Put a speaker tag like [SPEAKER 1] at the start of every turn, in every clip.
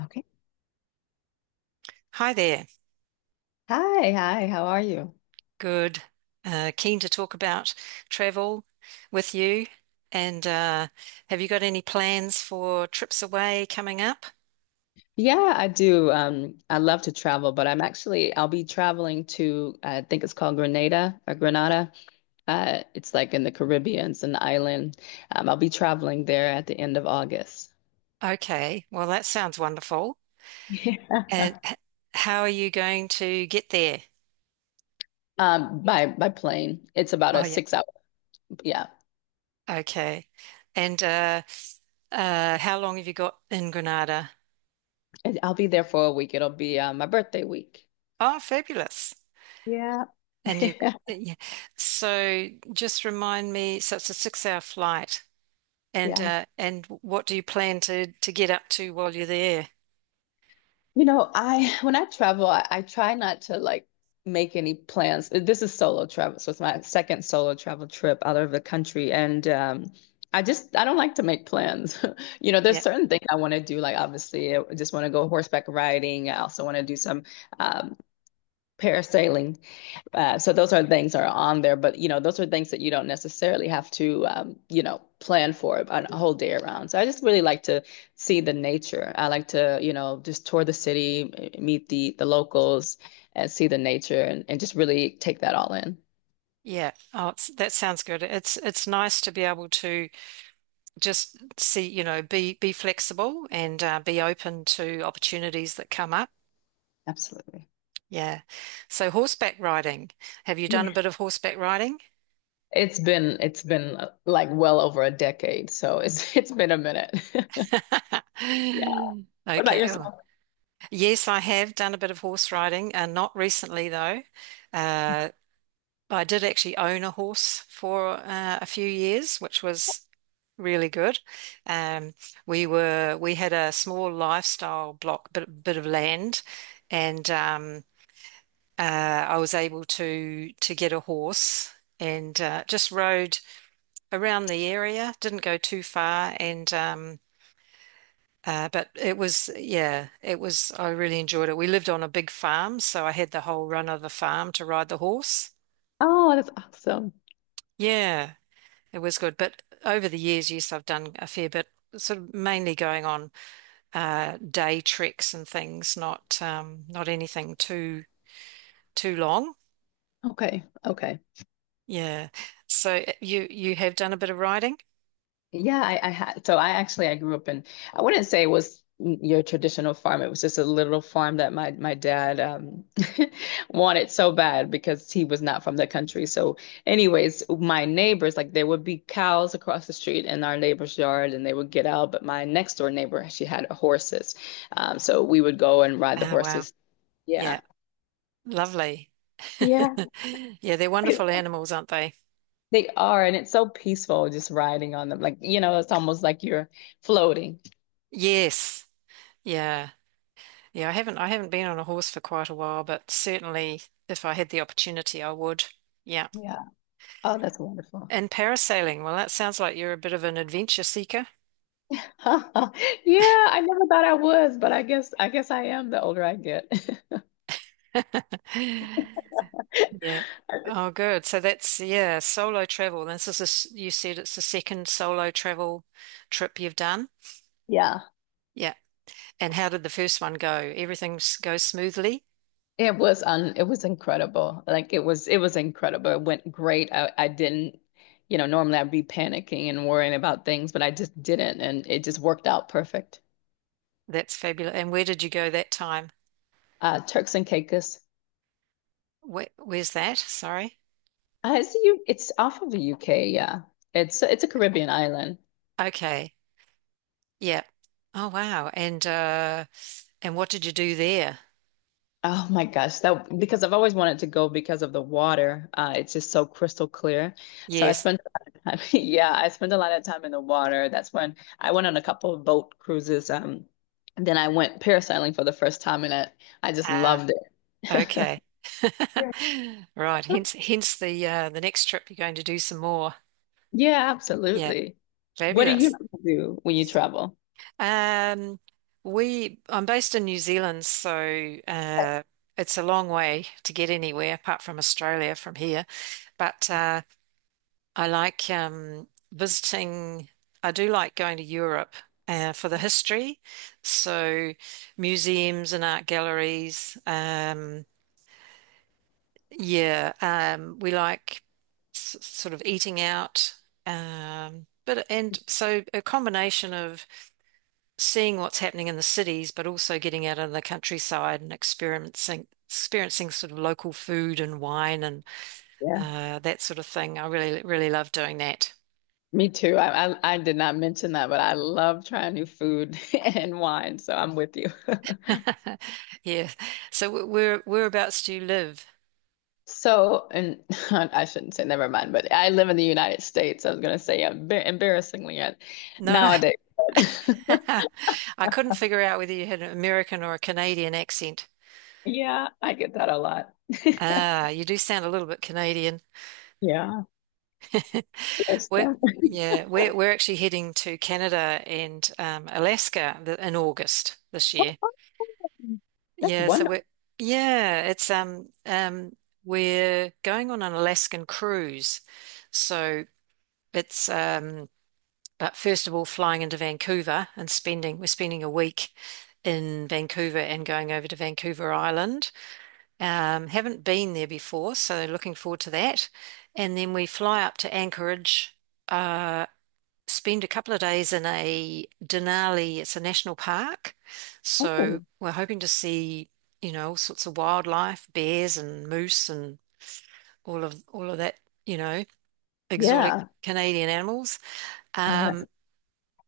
[SPEAKER 1] Okay.
[SPEAKER 2] Hi there.
[SPEAKER 1] Hi, hi, how are you?
[SPEAKER 2] Good. Keen to talk about travel with you. And have you got any plans for trips away coming up?
[SPEAKER 1] Yeah, I do. I love to travel, but I'm actually I'll be traveling to I think it's called Grenada or Grenada. It's like in the Caribbean, it's an island. I'll be traveling there at the end of August.
[SPEAKER 2] Okay. Well, that sounds wonderful.
[SPEAKER 1] Yeah.
[SPEAKER 2] And how are you going to get there?
[SPEAKER 1] By plane. It's about
[SPEAKER 2] Oh,
[SPEAKER 1] a
[SPEAKER 2] yeah.
[SPEAKER 1] 6 hour. Yeah.
[SPEAKER 2] Okay. And how long have you got in Granada?
[SPEAKER 1] And I'll be there for a week. It'll be my birthday week.
[SPEAKER 2] Oh, fabulous.
[SPEAKER 1] Yeah.
[SPEAKER 2] And you, yeah. So just remind me, so it's a 6-hour flight. And
[SPEAKER 1] Yeah.
[SPEAKER 2] uh, and what do you plan to get up to while you're there?
[SPEAKER 1] You know, I when I travel, I try not to like make any plans. This is solo travel, so it's my second solo travel trip out of the country, and I don't like to make plans. You know, there's
[SPEAKER 2] Yeah,
[SPEAKER 1] certain things I want to do. Like obviously, I just want to go horseback riding. I also want to do some um, parasailing. So those are things that are on there, but you know, those are things that you don't necessarily have to, you know, plan for a whole day around. So I just really like to see the nature. I like to, you know, just tour the city, meet the locals, and see the nature, and just really take that all in.
[SPEAKER 2] yeah. Oh, that sounds good. It's nice to be able to just see, be flexible and be open to opportunities that come up.
[SPEAKER 1] Absolutely.
[SPEAKER 2] Yeah. So horseback riding. Have you done a
[SPEAKER 1] Yeah.
[SPEAKER 2] bit of horseback riding?
[SPEAKER 1] It's been like well over a decade, so it's it's been a minute. Yeah. What about
[SPEAKER 2] Okay. Oh.
[SPEAKER 1] yourself?
[SPEAKER 2] Yes, I have done a bit of horse riding, not recently though. Uh, I did actually own a horse for a few years, which was really good. Um, we had a small lifestyle block, bit of land, and I was able to get a horse and just rode around the area. Didn't go too far, and but it was, yeah, it was. I really enjoyed it. We lived on a big farm, so I had the whole run of the farm to ride the horse.
[SPEAKER 1] Oh, that's awesome.
[SPEAKER 2] Yeah. It was good. But over the years, yes, I've done a fair bit, sort of mainly going on day treks and things, not anything too long.
[SPEAKER 1] Okay. Okay.
[SPEAKER 2] Yeah. So you have done a bit of riding?
[SPEAKER 1] Yeah, I had so I actually I grew up in I wouldn't say it was your traditional farm. It was just a little farm that my dad wanted so bad because he was not from the country. So anyways, my neighbors like there would be cows across the street in our neighbor's yard and they would get out, but my next door neighbor she had horses. So we would go and ride the
[SPEAKER 2] Oh, wow.
[SPEAKER 1] horses.
[SPEAKER 2] Yeah.
[SPEAKER 1] Yeah.
[SPEAKER 2] Lovely.
[SPEAKER 1] Yeah.
[SPEAKER 2] Yeah, they're wonderful animals, aren't they?
[SPEAKER 1] They are, and it's so peaceful just riding on them. Like, you know, it's almost like you're floating.
[SPEAKER 2] Yes. Yeah. Yeah, I haven't been on a horse for quite a while, but certainly if I had the opportunity, I would. Yeah.
[SPEAKER 1] Yeah. Oh, that's wonderful.
[SPEAKER 2] And parasailing, well, that sounds like you're a bit of an adventure seeker.
[SPEAKER 1] Yeah, I never thought I was, but I guess I am the older I get.
[SPEAKER 2] Yeah. Oh, good. So yeah, solo travel. This is a, s- you said it's the second solo travel trip you've done.
[SPEAKER 1] Yeah,
[SPEAKER 2] Yeah. And how did the first one go? Everything goes smoothly?
[SPEAKER 1] it was incredible. Like it was incredible. It went great. I didn't, you know, normally I'd be panicking and worrying about things, but I just didn't, and it just worked out perfect.
[SPEAKER 2] That's fabulous. And where did you go that time?
[SPEAKER 1] Turks and Caicos.
[SPEAKER 2] Where's that? Sorry.
[SPEAKER 1] It's you. It's off of the UK. Yeah, it's a Caribbean island.
[SPEAKER 2] Okay. Yeah. Oh, wow. And what did you do there?
[SPEAKER 1] Oh my gosh, that because I've always wanted to go because of the water. It's just so crystal clear. So I
[SPEAKER 2] Yes.
[SPEAKER 1] spent, I mean, yeah, I spent a lot of time in the water. That's when I went on a couple of boat cruises. And then I went parasailing for the first time, and I just
[SPEAKER 2] Ah,
[SPEAKER 1] loved it.
[SPEAKER 2] okay.
[SPEAKER 1] Yeah.
[SPEAKER 2] Right. Hence the next trip you're going to do some more.
[SPEAKER 1] Yeah,
[SPEAKER 2] Yeah.
[SPEAKER 1] absolutely. What do you
[SPEAKER 2] Fabulous.
[SPEAKER 1] do when you travel?
[SPEAKER 2] Um, we I'm based in New Zealand, so it's a long way to get anywhere apart from Australia from here. But I like visiting. I do like going to Europe for the history, so museums and art galleries. Yeah, we like s sort of eating out. But and so a combination of seeing what's happening in the cities, but also getting out in the countryside and experiencing sort of local food and wine and
[SPEAKER 1] Yeah.
[SPEAKER 2] uh, that sort of thing. I really really love doing that.
[SPEAKER 1] Me too. I did not mention that, but I love trying new food and wine, so I'm with you.
[SPEAKER 2] Yeah. So whereabouts do you live?
[SPEAKER 1] So, and I shouldn't say never mind, but I live in the United States. I was going to say embarrassingly
[SPEAKER 2] No,
[SPEAKER 1] nowadays.
[SPEAKER 2] I couldn't figure out whether you had an American or a Canadian accent.
[SPEAKER 1] Yeah, I get that a lot.
[SPEAKER 2] Ah, you do sound a little bit Canadian.
[SPEAKER 1] Yeah, there's
[SPEAKER 2] We're,
[SPEAKER 1] that.
[SPEAKER 2] yeah, we're actually heading to Canada and Alaska in August this year.
[SPEAKER 1] That's
[SPEAKER 2] Yeah, so
[SPEAKER 1] wonderful.
[SPEAKER 2] we're yeah, it's we're going on an Alaskan cruise. So it's but first of all flying into Vancouver and spending we're spending a week in Vancouver and going over to Vancouver Island. Haven't been there before, so looking forward to that. And then we fly up to Anchorage. Uh spend a couple of days in a Denali. It's a national park.
[SPEAKER 1] Oh,
[SPEAKER 2] So we're hoping to see, all sorts of wildlife, bears and moose and all of that, you know, exotic
[SPEAKER 1] yeah.
[SPEAKER 2] Canadian animals.
[SPEAKER 1] Oh, that's
[SPEAKER 2] Um,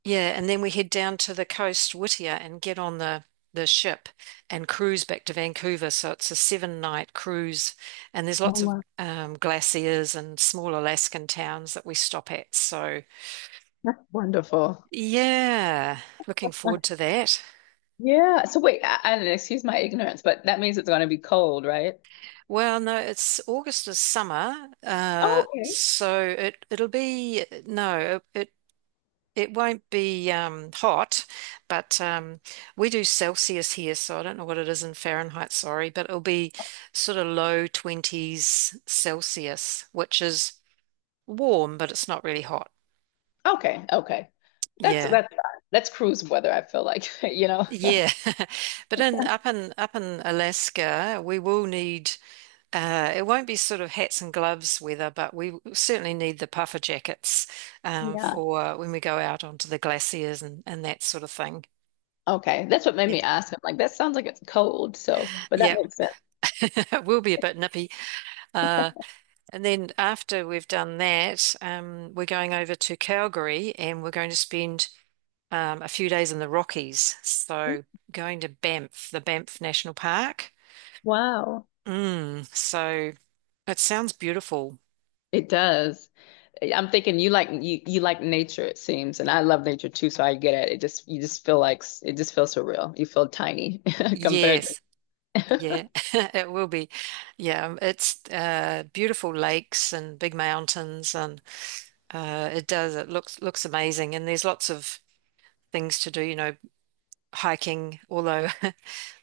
[SPEAKER 2] yeah, and then we head down to the coast, Whittier, and get on the ship and cruise back to Vancouver. So it's a 7-night cruise, and there's
[SPEAKER 1] Oh,
[SPEAKER 2] lots of
[SPEAKER 1] wow.
[SPEAKER 2] glaciers and small Alaskan towns that we stop at.
[SPEAKER 1] That's wonderful.
[SPEAKER 2] Yeah, looking
[SPEAKER 1] Uh,
[SPEAKER 2] forward to that.
[SPEAKER 1] Yeah. So wait, excuse my ignorance, but that means it's going to be cold, right?
[SPEAKER 2] Well, no, it's August is summer,
[SPEAKER 1] Okay.
[SPEAKER 2] so it'll be, no, it won't be hot, but we do Celsius here, so I don't know what it is in Fahrenheit. Sorry, but it'll be sort of low twenties Celsius, which is warm, but it's not really hot.
[SPEAKER 1] Okay. Okay.
[SPEAKER 2] Yeah,
[SPEAKER 1] That's fine. That's cruise weather, I feel like, you know.
[SPEAKER 2] yeah, but in up in up in Alaska, we will need. It won't be sort of hats and gloves weather, but we certainly need the puffer jackets
[SPEAKER 1] Yeah.
[SPEAKER 2] for when we go out onto the glaciers and that sort of thing.
[SPEAKER 1] Okay, that's what made
[SPEAKER 2] Yeah,
[SPEAKER 1] me ask. I'm like, that sounds like it's cold. So, but that
[SPEAKER 2] yeah,
[SPEAKER 1] makes sense.
[SPEAKER 2] it will be a bit nippy. Uh, and then after we've done that, we're going over to Calgary and we're going to spend a few days in the Rockies. So going to Banff, the Banff National Park.
[SPEAKER 1] Wow,
[SPEAKER 2] So it sounds beautiful.
[SPEAKER 1] it does. I'm thinking you like you like nature, it seems, and I love nature too. So I get it. It just you just feel like it just feels surreal. You feel tiny compared to
[SPEAKER 2] Yes. Yeah, it will be. Yeah, it's beautiful lakes and big mountains, and it does. It looks amazing, and there's lots of things to do. Hiking. Although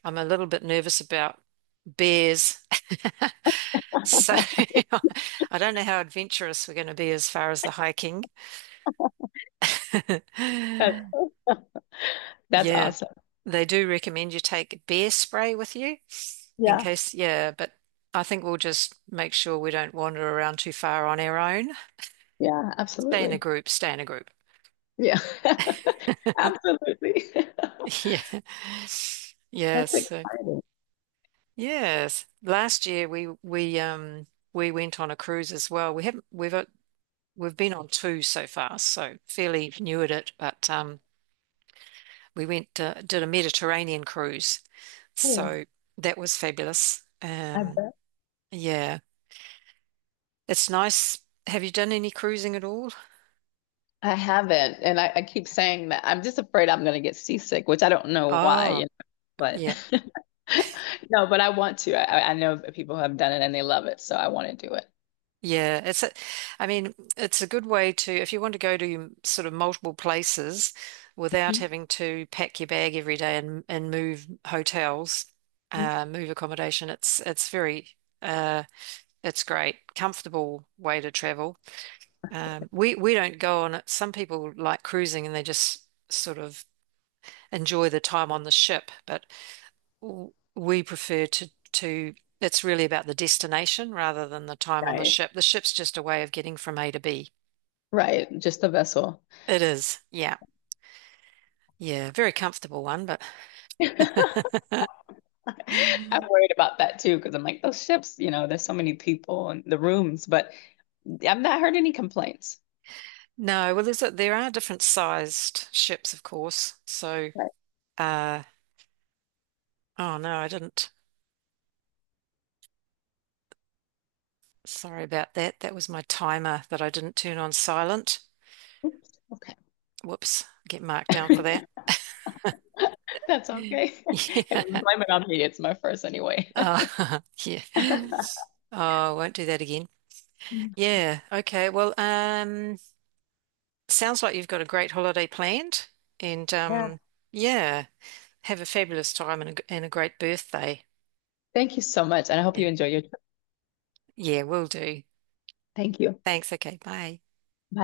[SPEAKER 2] I'm a little bit nervous about bears, so I don't know how adventurous we're going to be as far as the hiking.
[SPEAKER 1] that- that's
[SPEAKER 2] Yeah,
[SPEAKER 1] awesome.
[SPEAKER 2] they do recommend you take bear spray with you in
[SPEAKER 1] Yeah,
[SPEAKER 2] case, yeah, but I think we'll just make sure we don't wander around too far on our own.
[SPEAKER 1] yeah,
[SPEAKER 2] Stay in a
[SPEAKER 1] absolutely.
[SPEAKER 2] group, stay in a group.
[SPEAKER 1] Yeah, absolutely.
[SPEAKER 2] Yeah. Yes.
[SPEAKER 1] That's
[SPEAKER 2] So,
[SPEAKER 1] exciting.
[SPEAKER 2] yes. Last year we went on a cruise as well. We haven't we've been on two so far, so fairly new at it, but we went did a Mediterranean cruise.
[SPEAKER 1] Cool.
[SPEAKER 2] So that was fabulous.
[SPEAKER 1] I bet.
[SPEAKER 2] Yeah. It's nice. Have you done any cruising at all?
[SPEAKER 1] I haven't, and I keep saying that I'm just afraid I'm going to get seasick, which I don't know why, you
[SPEAKER 2] Oh,
[SPEAKER 1] know, but
[SPEAKER 2] yeah.
[SPEAKER 1] no, but I want to. I know that people have done it and they love it, so I want to do it.
[SPEAKER 2] Yeah, I mean, it's a good way to, if you want to go to sort of multiple places without having to pack your bag every day and move hotels,
[SPEAKER 1] Mhm.
[SPEAKER 2] move accommodation, uh it's great, comfortable way to travel. We don't go on it. Some people like cruising and they just sort of enjoy the time on the ship, but we prefer to it's really about the destination rather than the time on the
[SPEAKER 1] Right.
[SPEAKER 2] ship. The ship's just a way of getting from A to B.
[SPEAKER 1] Right, just the vessel.
[SPEAKER 2] It is, yeah, yeah, very comfortable one, but
[SPEAKER 1] I'm worried about that too, because I'm like, those ships, you know, there's so many people in the rooms, but I've not heard any complaints.
[SPEAKER 2] no. Well, there are different sized ships, of course. So,
[SPEAKER 1] Right.
[SPEAKER 2] uh, oh no, I didn't. Sorry about that. That was my timer that I didn't turn on silent.
[SPEAKER 1] Oops. Okay.
[SPEAKER 2] Whoops, get marked down for that.
[SPEAKER 1] That's okay. If you
[SPEAKER 2] Yeah.
[SPEAKER 1] blame it on me, it's my first anyway.
[SPEAKER 2] Oh, yeah. Oh, I won't do that again. Yeah. Okay. Well, sounds like you've got a great holiday planned, and
[SPEAKER 1] Yeah.
[SPEAKER 2] yeah, have a fabulous time and and a great birthday.
[SPEAKER 1] Thank you so much. And I hope
[SPEAKER 2] Yeah.
[SPEAKER 1] you enjoy your trip.
[SPEAKER 2] Yeah, will do.
[SPEAKER 1] Thank you.
[SPEAKER 2] Thanks. Okay. Bye.
[SPEAKER 1] Bye.